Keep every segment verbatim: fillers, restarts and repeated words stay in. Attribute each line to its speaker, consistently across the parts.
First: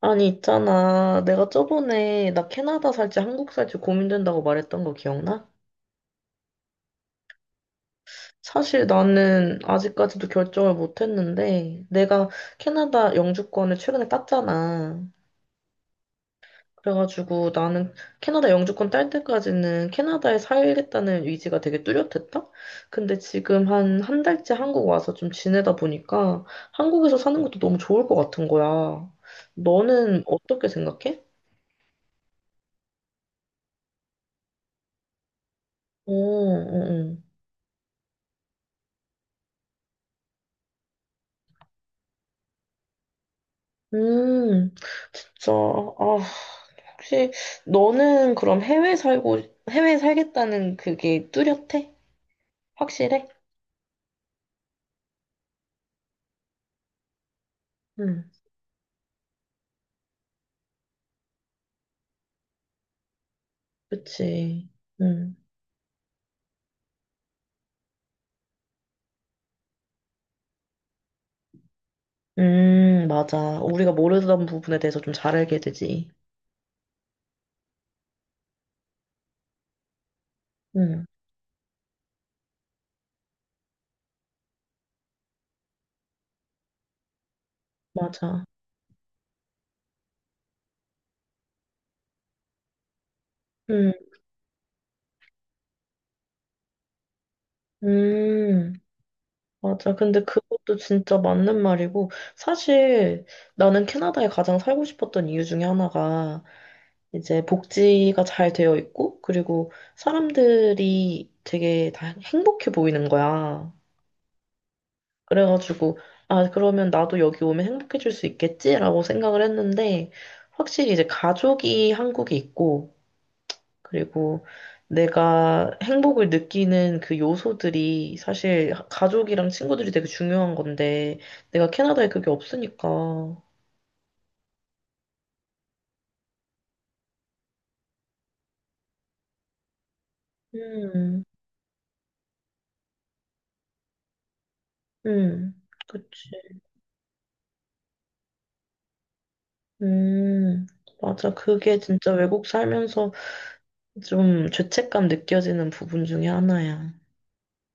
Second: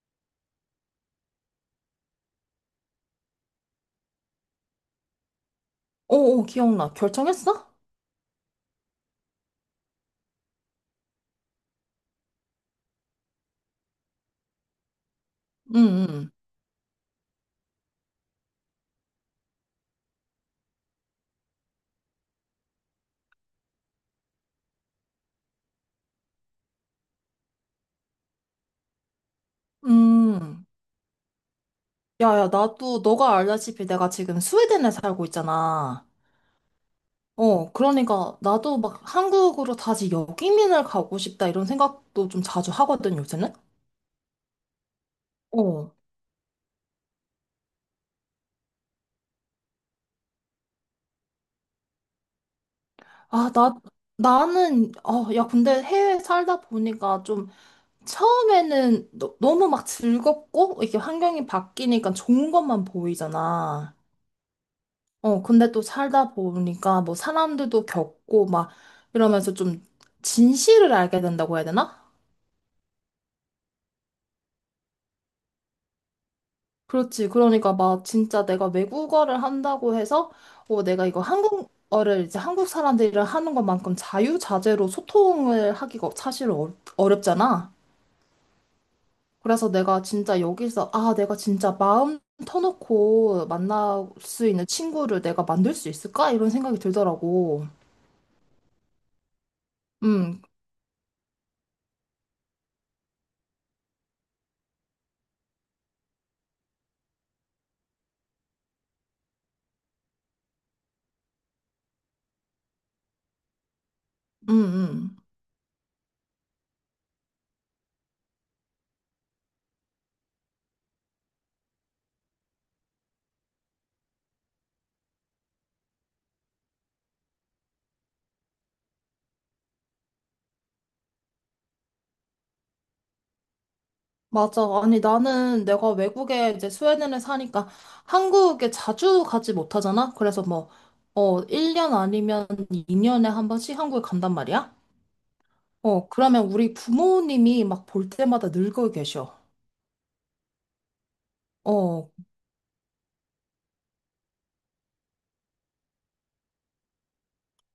Speaker 1: 아니, 있잖아. 내가 저번에 나 캐나다 살지 한국 살지 고민된다고 말했던 거 기억나?
Speaker 2: 오, 오, 기억나. 결정했어?
Speaker 1: 사실 나는 아직까지도 결정을 못 했는데, 내가 캐나다 영주권을 최근에 땄잖아.
Speaker 2: 응, 응,
Speaker 1: 그래가지고 나는 캐나다 영주권 딸 때까지는 캐나다에 살겠다는 의지가 되게 뚜렷했다. 근데 지금 한 한 달째 한국 와서 좀 지내다 보니까 한국에서 사는 것도 너무 좋을 것 같은 거야. 너는
Speaker 2: 응.
Speaker 1: 어떻게 생각해?
Speaker 2: 야, 야, 나도, 너가 알다시피 내가 지금 스웨덴에 살고 있잖아.
Speaker 1: 어, 어, 어.
Speaker 2: 어, 그러니까 나도 막 한국으로 다시 역이민을 가고 싶다 이런 생각도 좀 자주 하거든, 요새는?
Speaker 1: 음. 저,
Speaker 2: 어.
Speaker 1: 아, 혹시 너는 그럼 해외 살고, 해외 살겠다는 그게 뚜렷해? 확실해?
Speaker 2: 아, 나, 나는, 어, 야, 근데 해외 살다 보니까 좀
Speaker 1: 응,
Speaker 2: 처음에는 너, 너무 막 즐겁고, 이게 환경이 바뀌니까 좋은 것만 보이잖아.
Speaker 1: 그치. 응.
Speaker 2: 어, 근데 또 살다 보니까 뭐 사람들도 겪고 막 이러면서 좀 진실을 알게 된다고 해야 되나?
Speaker 1: 음, 맞아. 우리가 모르던 부분에 대해서 좀 잘 알게 되지.
Speaker 2: 그렇지. 그러니까 막 진짜 내가 외국어를 한다고 해서 어,
Speaker 1: 응,
Speaker 2: 내가 이거 한국어를 이제 한국 사람들이랑 하는 것만큼 자유자재로 소통을 하기가 사실 어, 어렵잖아.
Speaker 1: 맞아.
Speaker 2: 그래서 내가 진짜 여기서 아, 내가 진짜 마음 터놓고
Speaker 1: 응,
Speaker 2: 만날 수 있는 친구를 내가 만들 수 있을까? 이런 생각이 들더라고.
Speaker 1: 음, 맞아. 근데
Speaker 2: 음,
Speaker 1: 그것도 진짜 맞는 말이고, 사실 나는 캐나다에 가장 살고 싶었던 이유 중에 하나가 이제 복지가 잘 되어 있고, 그리고 사람들이 되게 다 행복해 보이는 거야.
Speaker 2: 음, 음.
Speaker 1: 그래가지고, 아, 그러면 나도 여기 오면 행복해질 수 있겠지라고 생각을 했는데, 확실히 이제 가족이 한국에 있고, 그리고 내가 행복을 느끼는 그 요소들이 사실 가족이랑 친구들이 되게 중요한 건데, 내가 캐나다에 그게 없으니까.
Speaker 2: 맞아. 아니, 나는 내가 외국에 이제 스웨덴에 사니까 한국에 자주 가지 못하잖아? 그래서 뭐,
Speaker 1: 음,
Speaker 2: 어, 일 년 아니면 이 년에 한 번씩 한국에 간단 말이야?
Speaker 1: 음,
Speaker 2: 어,
Speaker 1: 그치.
Speaker 2: 그러면 우리 부모님이 막 볼 때마다 늙어 계셔.
Speaker 1: 음, 맞아. 그게
Speaker 2: 어,
Speaker 1: 진짜 외국 살면서 좀 죄책감 느껴지는 부분 중에 하나야.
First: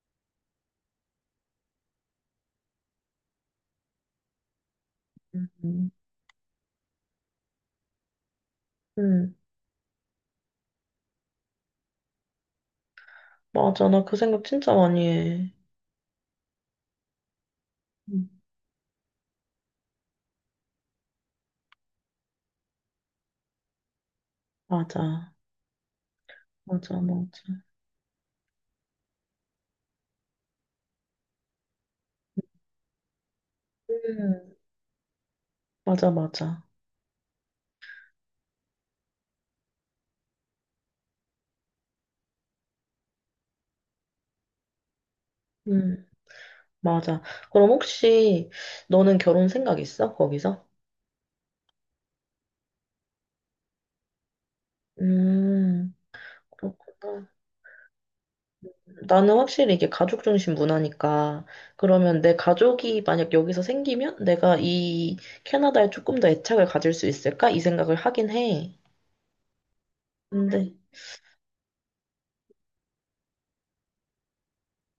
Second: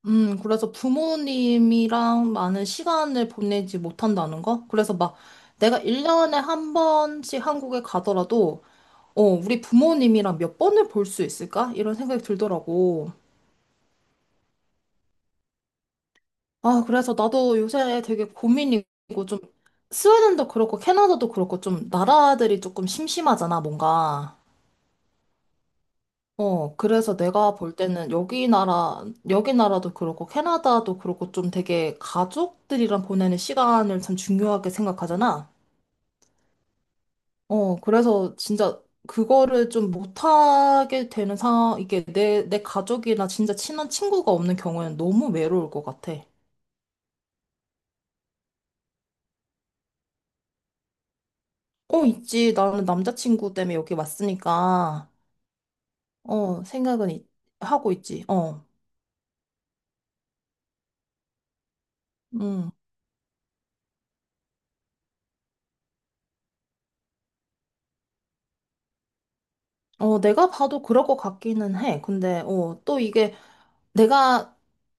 Speaker 2: 음, 그래서 부모님이랑 많은 시간을 보내지 못한다는 거? 그래서 막 내가
Speaker 1: 음,
Speaker 2: 일 년에 한 번씩 한국에 가더라도, 어,
Speaker 1: 음,
Speaker 2: 우리 부모님이랑 몇 번을 볼 수 있을까? 이런 생각이 들더라고.
Speaker 1: 맞아. 나 그 생각 진짜 많이 해.
Speaker 2: 아, 그래서 나도 요새 되게
Speaker 1: 음,
Speaker 2: 고민이고 좀 스웨덴도 그렇고 캐나다도 그렇고 좀 나라들이 조금 심심하잖아, 뭔가.
Speaker 1: 맞아.
Speaker 2: 어,
Speaker 1: 맞아,
Speaker 2: 그래서
Speaker 1: 맞아.
Speaker 2: 내가 볼 때는 여기 나라, 여기 나라도 그렇고 캐나다도 그렇고 좀 되게 가족들이랑 보내는 시간을 참
Speaker 1: 음,
Speaker 2: 중요하게 생각하잖아.
Speaker 1: 맞아, 맞아.
Speaker 2: 어, 그래서 진짜 그거를 좀 못하게 되는 상황, 이게 내, 내 가족이나 진짜 친한 친구가 없는 경우에는 너무 외로울 것
Speaker 1: 음,
Speaker 2: 같아.
Speaker 1: 맞아. 그럼 혹시 너는 결혼 생각 있어? 거기서?
Speaker 2: 어, 있지. 나는 남자친구 때문에 여기 왔으니까.
Speaker 1: 음,
Speaker 2: 어, 생각은 있-
Speaker 1: 그렇구나.
Speaker 2: 하고 있지. 어,
Speaker 1: 나는 확실히 이게 가족 중심 문화니까 그러면 내
Speaker 2: 음.
Speaker 1: 가족이 만약 여기서 생기면 내가 이 캐나다에 조금 더 애착을 가질 수 있을까? 이 생각을 하긴 해.
Speaker 2: 어, 내가
Speaker 1: 근데
Speaker 2: 봐도 그럴 것 같기는 해. 근데, 어, 또 이게 내가,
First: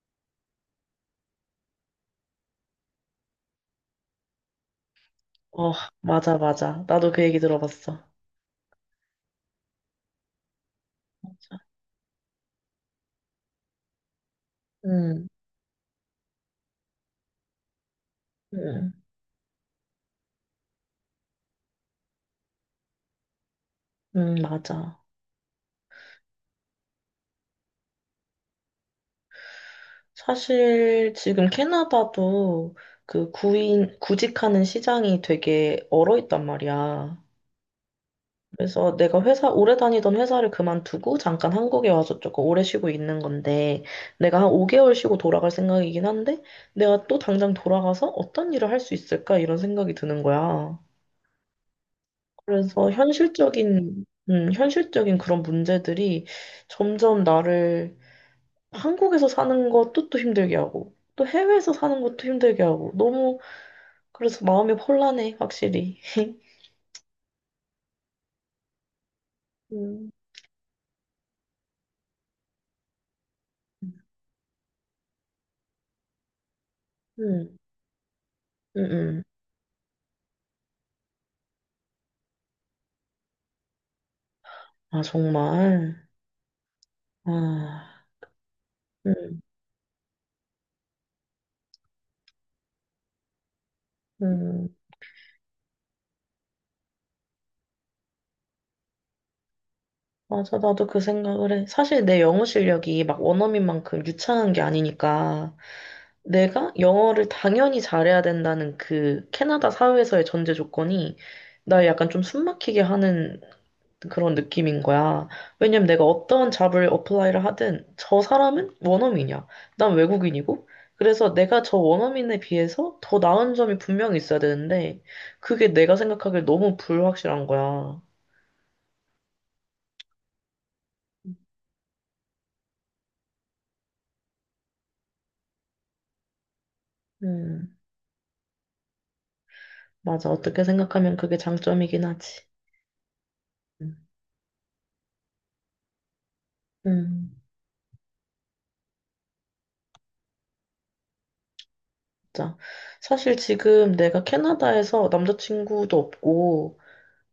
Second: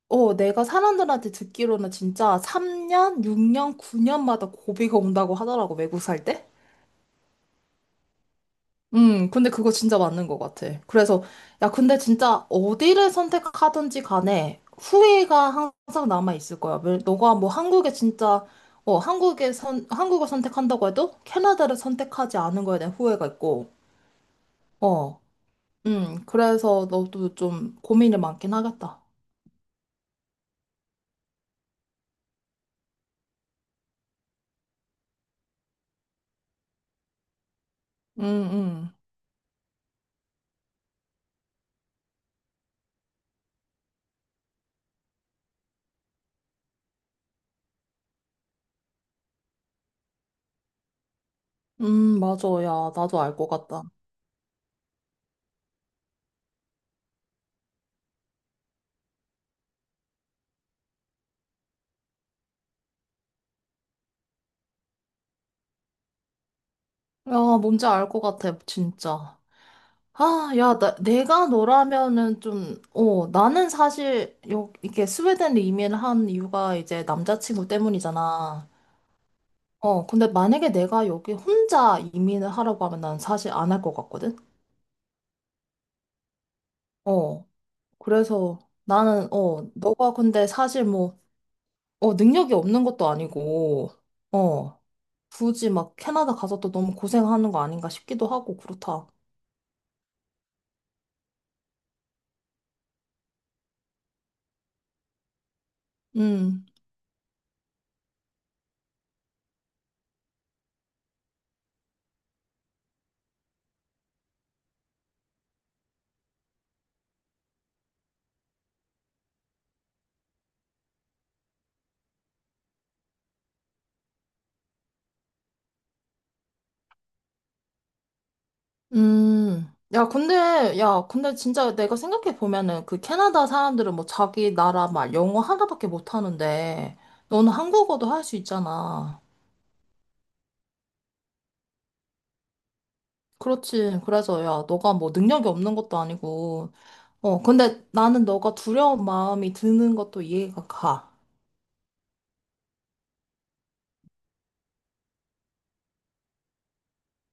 Speaker 2: 어, 내가 사람들한테 듣기로는 진짜 삼 년, 육 년, 구 년마다 고비가 온다고
Speaker 1: 어,
Speaker 2: 하더라고, 외국 살
Speaker 1: 맞아,
Speaker 2: 때.
Speaker 1: 맞아, 나도 그 얘기 들어봤어.
Speaker 2: 음, 근데 그거 진짜 맞는 것 같아. 그래서,
Speaker 1: 맞아.
Speaker 2: 야, 근데 진짜 어디를 선택하든지 간에
Speaker 1: 음,
Speaker 2: 후회가 항상 남아있을 거야. 왜- 너가 뭐 한국에 진짜,
Speaker 1: 음,
Speaker 2: 어, 한국에 선, 한국을 선택한다고 해도 캐나다를 선택하지 않은 거에 대한 후회가 있고,
Speaker 1: 음, 맞아.
Speaker 2: 어, 음, 그래서 너도 좀 고민이 많긴 하겠다.
Speaker 1: 사실 지금 캐나다도 그 구인 구직하는 시장이 되게 얼어 있단 말이야.
Speaker 2: 음, 음.
Speaker 1: 그래서 내가 회사, 오래 다니던 회사를 그만두고 잠깐 한국에 와서 조금 오래 쉬고 있는 건데, 내가 한 오 개월 쉬고 돌아갈 생각이긴 한데, 내가 또 당장 돌아가서 어떤 일을 할 수 있을까? 이런 생각이 드는 거야.
Speaker 2: 음, 맞아.
Speaker 1: 그래서
Speaker 2: 야, 나도 알 것 같다.
Speaker 1: 현실적인, 음, 현실적인 그런 문제들이 점점 나를 한국에서 사는 것도 또 힘들게 하고, 또 해외에서 사는 것도 힘들게 하고, 너무, 그래서 마음이 혼란해, 확실히.
Speaker 2: 야, 뭔지 알 것 같아, 진짜.
Speaker 1: 음,
Speaker 2: 아, 야, 나, 내가 너라면은 좀, 어, 나는 사실, 여, 이렇게 스웨덴 이민을 한 이유가 이제
Speaker 1: 음,
Speaker 2: 남자친구 때문이잖아.
Speaker 1: 음, 음.
Speaker 2: 어, 근데 만약에 내가 여기 혼자 이민을 하라고 하면 난 사실 안 할 것 같거든?
Speaker 1: 아, 정말.
Speaker 2: 어,
Speaker 1: 아.
Speaker 2: 그래서 나는,
Speaker 1: 음,
Speaker 2: 어, 너가 근데 사실 뭐, 어, 능력이 없는 것도 아니고,
Speaker 1: 음,
Speaker 2: 어. 굳이 막 캐나다 가서 또 너무 고생하는 거 아닌가 싶기도 하고 그렇다.
Speaker 1: 맞아. 나도 그 생각을 해. 사실 내 영어 실력이 막 원어민만큼 유창한 게 아니니까
Speaker 2: 음,
Speaker 1: 내가 영어를 당연히 잘해야 된다는 그 캐나다 사회에서의 전제 조건이 나 약간 좀 숨막히게 하는 그런 느낌인 거야. 왜냐면 내가 어떤 잡을 어플라이를 하든 저 사람은 원어민이야. 난 외국인이고. 그래서 내가 저 원어민에 비해서 더 나은 점이 분명히 있어야 되는데 그게 내가 생각하기에 너무 불확실한 거야.
Speaker 2: 음. 야, 근데, 야, 근데 진짜 내가 생각해 보면은 그 캐나다 사람들은 뭐 자기 나라 말 영어 하나밖에 못 하는데 너는
Speaker 1: 음.
Speaker 2: 한국어도 할 수 있잖아.
Speaker 1: 맞아. 어떻게 생각하면 그게 장점이긴 하지.
Speaker 2: 그렇지.
Speaker 1: 음,
Speaker 2: 그래서 야, 너가 뭐 능력이 없는 것도 아니고.
Speaker 1: 음,
Speaker 2: 어, 근데 나는 너가 두려운 마음이 드는 것도 이해가 가.
Speaker 1: 맞아. 사실 지금 내가 캐나다에서 남자친구도 없고,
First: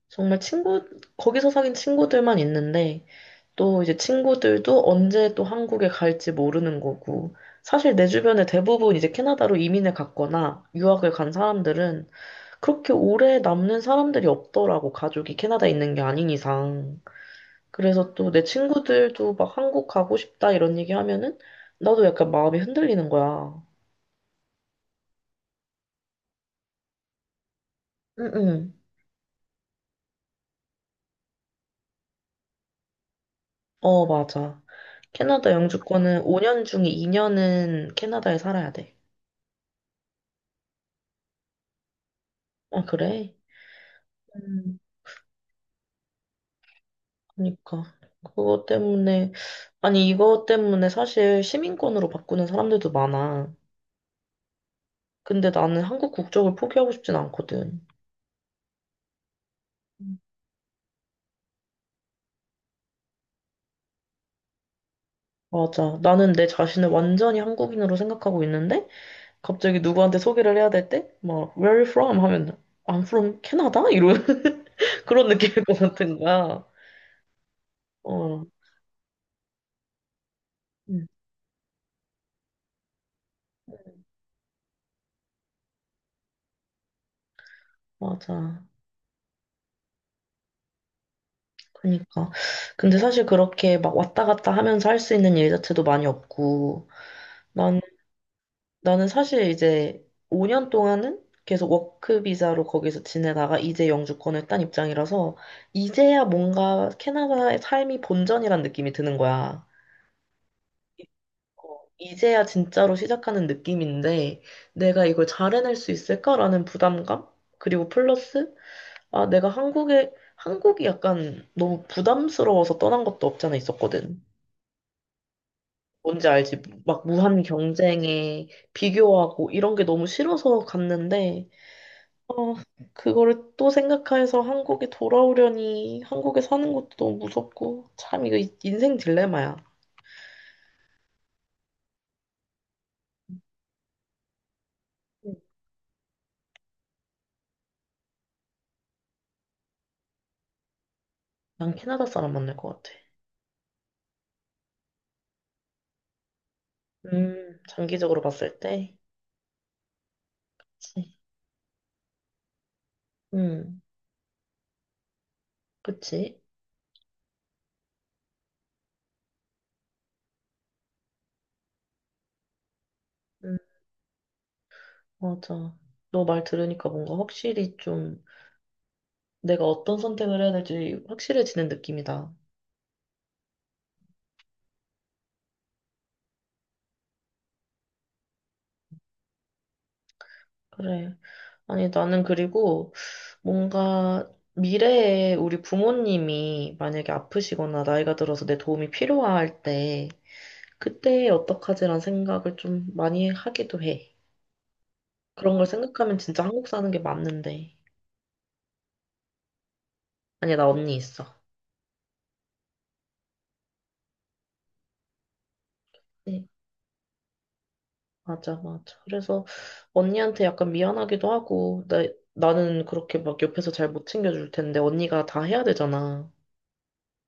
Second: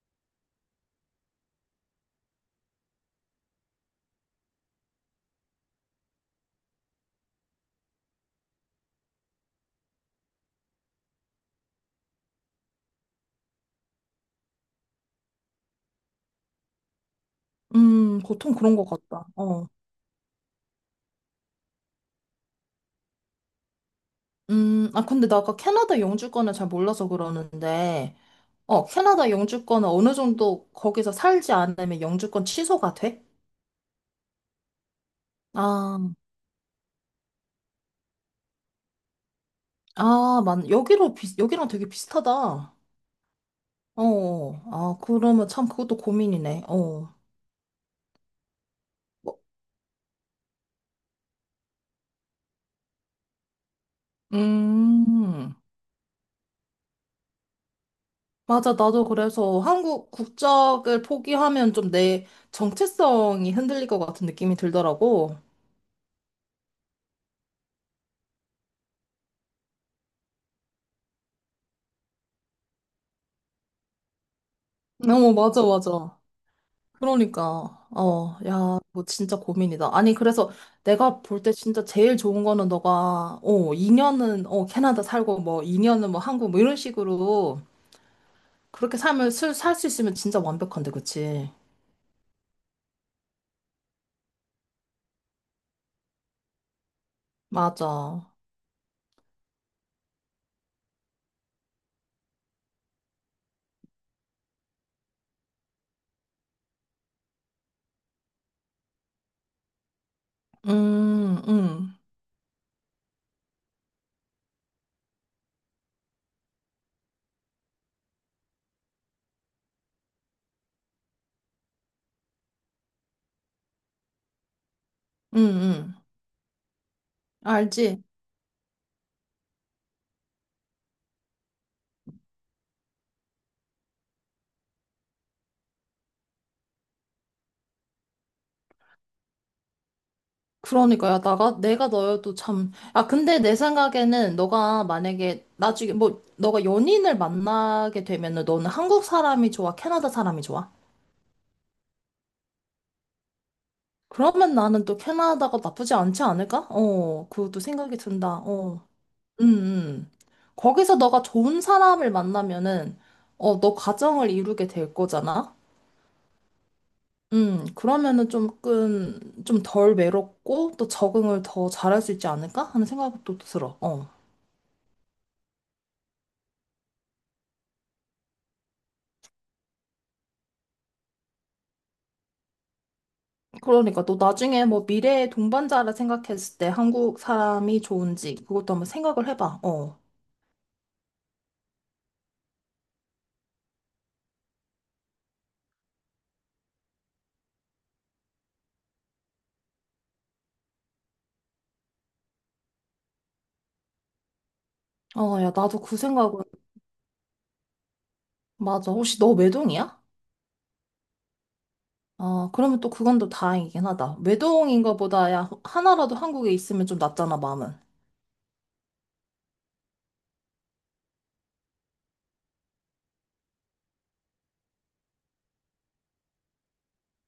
Speaker 1: 정말 친구, 거기서 사귄 친구들만 있는데, 또 이제 친구들도 언제 또 한국에 갈지 모르는 거고, 사실 내 주변에 대부분 이제 캐나다로 이민을 갔거나 유학을 간 사람들은 그렇게 오래 남는 사람들이 없더라고. 가족이 캐나다에 있는 게 아닌 이상. 그래서
Speaker 2: 음,
Speaker 1: 또 내
Speaker 2: 보통 그런 것 같다.
Speaker 1: 친구들도 막
Speaker 2: 어.
Speaker 1: 한국 가고 싶다 이런 얘기 하면은 나도 약간 마음이 흔들리는 거야.
Speaker 2: 음, 아, 근데 나 아까 캐나다 영주권을 잘 몰라서 그러는데,
Speaker 1: 응응.
Speaker 2: 어, 캐나다 영주권은 어느 정도 거기서 살지 않으면 영주권 취소가 돼?
Speaker 1: 어, 맞아. 캐나다
Speaker 2: 아,
Speaker 1: 영주권은 오 년 중에 이 년은 캐나다에 살아야 돼.
Speaker 2: 아, 만 여기로 비, 여기랑 되게 비슷하다.
Speaker 1: 아, 그래?
Speaker 2: 어,
Speaker 1: 음.
Speaker 2: 아, 그러면 참 그것도 고민이네. 어.
Speaker 1: 그러니까. 그것 때문에,
Speaker 2: 뭐,
Speaker 1: 아니, 이것 때문에 사실 시민권으로 바꾸는 사람들도 많아. 근데
Speaker 2: 음,
Speaker 1: 나는 한국 국적을 포기하고 싶진 않거든.
Speaker 2: 맞아. 나도 그래서 한국 국적을 포기하면 좀 내 정체성이 흔들릴 것 같은 느낌이 들더라고.
Speaker 1: 맞아. 나는 내 자신을 완전히 한국인으로 생각하고 있는데, 갑자기 누구한테 소개를 해야 될 때, 막, where are you from? 하면, I'm from 캐나다? 이런, 그런
Speaker 2: 어, 맞아,
Speaker 1: 느낌일 것 같은
Speaker 2: 맞아.
Speaker 1: 거야.
Speaker 2: 그러니까, 어,
Speaker 1: 어,
Speaker 2: 야, 뭐 진짜 고민이다. 아니, 그래서
Speaker 1: 음,
Speaker 2: 내가 볼 때 진짜 제일 좋은 거는 너가, 어, 이 년은, 어, 캐나다 살고, 뭐, 이 년은 뭐, 한국, 뭐, 이런 식으로
Speaker 1: 맞아.
Speaker 2: 그렇게 삶을 살 수 있으면 진짜 완벽한데, 그치?
Speaker 1: 그니까. 근데 사실 그렇게 막 왔다 갔다 하면서 할 수 있는 일 자체도 많이 없고, 난,
Speaker 2: 맞아.
Speaker 1: 나는 사실 이제 오 년 동안은 계속 워크 비자로 거기서 지내다가 이제 영주권을 딴 입장이라서, 이제야 뭔가 캐나다의 삶이 본전이란 느낌이 드는 거야.
Speaker 2: 음,
Speaker 1: 어,
Speaker 2: 음,
Speaker 1: 이제야 진짜로 시작하는 느낌인데, 내가 이걸 잘 해낼 수 있을까라는 부담감? 그리고 플러스, 아, 내가 한국에, 한국이 약간 너무 부담스러워서 떠난 것도 없지 않아 있었거든.
Speaker 2: 음, 음.
Speaker 1: 뭔지 알지? 막 무한
Speaker 2: 알지?
Speaker 1: 경쟁에 비교하고 이런 게 너무 싫어서 갔는데, 어, 그거를 또 생각해서 한국에 돌아오려니 한국에 사는 것도 너무 무섭고, 참 이거 이- 인생 딜레마야.
Speaker 2: 그러니까, 야, 나가, 내가 너여도 참. 아, 근데 내 생각에는 너가 만약에 나중에, 뭐, 너가 연인을 만나게 되면은 너는 한국 사람이 좋아? 캐나다 사람이 좋아?
Speaker 1: 난 캐나다 사람 만날 것 같아.
Speaker 2: 그러면 나는 또 캐나다가 나쁘지 않지 않을까? 어,
Speaker 1: 음,
Speaker 2: 그것도 생각이
Speaker 1: 장기적으로
Speaker 2: 든다.
Speaker 1: 봤을
Speaker 2: 어,
Speaker 1: 때.
Speaker 2: 음, 음. 거기서
Speaker 1: 그치.
Speaker 2: 너가 좋은 사람을 만나면은, 어, 너
Speaker 1: 응,
Speaker 2: 가정을 이루게 될 거잖아?
Speaker 1: 그치.
Speaker 2: 음, 그러면은 조금, 좀 덜 외롭고, 또 적응을 더 잘할 수 있지 않을까? 하는 생각도
Speaker 1: 음,
Speaker 2: 들어. 어.
Speaker 1: 맞아. 너 말 들으니까 뭔가 확실히 좀 내가 어떤 선택을 해야 될지 확실해지는 느낌이다.
Speaker 2: 그러니까 또 나중에 뭐 미래의 동반자라 생각했을 때 한국 사람이 좋은지, 그것도 한번 생각을 해봐. 어.
Speaker 1: 그래. 아니, 나는 그리고 뭔가 미래에 우리 부모님이 만약에 아프시거나 나이가 들어서 내 도움이 필요할 때 그때 어떡하지란 생각을 좀 많이 하기도 해.
Speaker 2: 어, 야,
Speaker 1: 그런 걸
Speaker 2: 나도 그
Speaker 1: 생각하면
Speaker 2: 생각은,
Speaker 1: 진짜 한국 사는 게 맞는데.
Speaker 2: 맞아. 혹시 너 외동이야?
Speaker 1: 아니, 나 언니 있어.
Speaker 2: 아, 그러면 또 그건 또 다행이긴 하다. 외동인 것보다 야, 하나라도
Speaker 1: 네.
Speaker 2: 한국에 있으면 좀 낫잖아, 마음은.
Speaker 1: 맞아, 맞아. 그래서 언니한테 약간 미안하기도 하고, 나, 나는 그렇게 막 옆에서 잘 못 챙겨줄 텐데, 언니가 다 해야 되잖아.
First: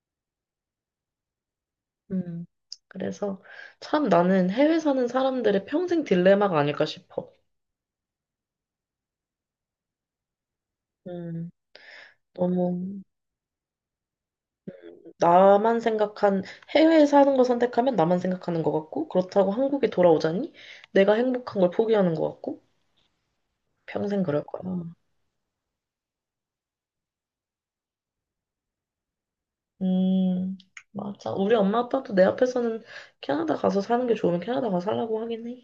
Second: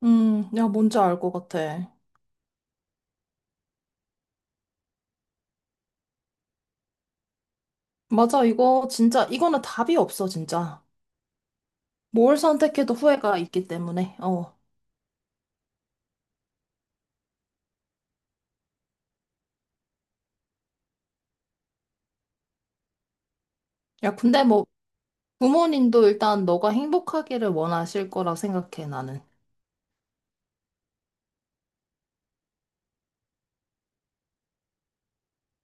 Speaker 2: 음, 야, 뭔지 알 것 같아.
Speaker 1: 음. 그래서 참 나는 해외 사는 사람들의 평생 딜레마가 아닐까 싶어.
Speaker 2: 맞아, 이거 진짜, 이거는 답이 없어, 진짜.
Speaker 1: 음.
Speaker 2: 뭘 선택해도
Speaker 1: 너무
Speaker 2: 후회가 있기 때문에, 어.
Speaker 1: 나만 생각한, 해외에 사는 거 선택하면 나만 생각하는 것 같고, 그렇다고 한국에 돌아오자니 내가 행복한 걸 포기하는 것 같고,
Speaker 2: 야,
Speaker 1: 평생 그럴
Speaker 2: 근데 뭐,
Speaker 1: 거야.
Speaker 2: 부모님도 일단 너가 행복하기를 원하실 거라 생각해, 나는.
Speaker 1: 음, 맞아. 우리 엄마 아빠도 내 앞에서는 캐나다 가서 사는 게 좋으면 캐나다 가서 살라고 하긴 해.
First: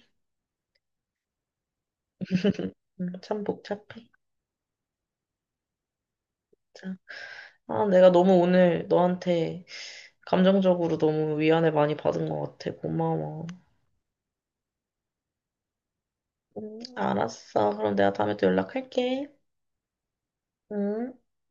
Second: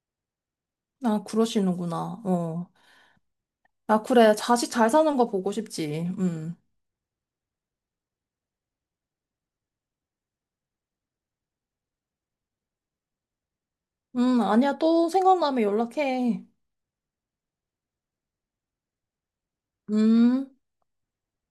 Speaker 2: 아, 그러시는구나, 어.
Speaker 1: 음, 참
Speaker 2: 아,
Speaker 1: 복잡해.
Speaker 2: 그래, 자식 잘 사는 거 보고 싶지, 음.
Speaker 1: 자, 아, 내가 너무 오늘 너한테 감정적으로 너무 위안을 많이 받은 것 같아. 고마워.
Speaker 2: 음, 아니야, 또 생각나면 연락해.
Speaker 1: 음, 알았어. 그럼 내가 다음에 또 연락할게.
Speaker 2: 음.
Speaker 1: 응.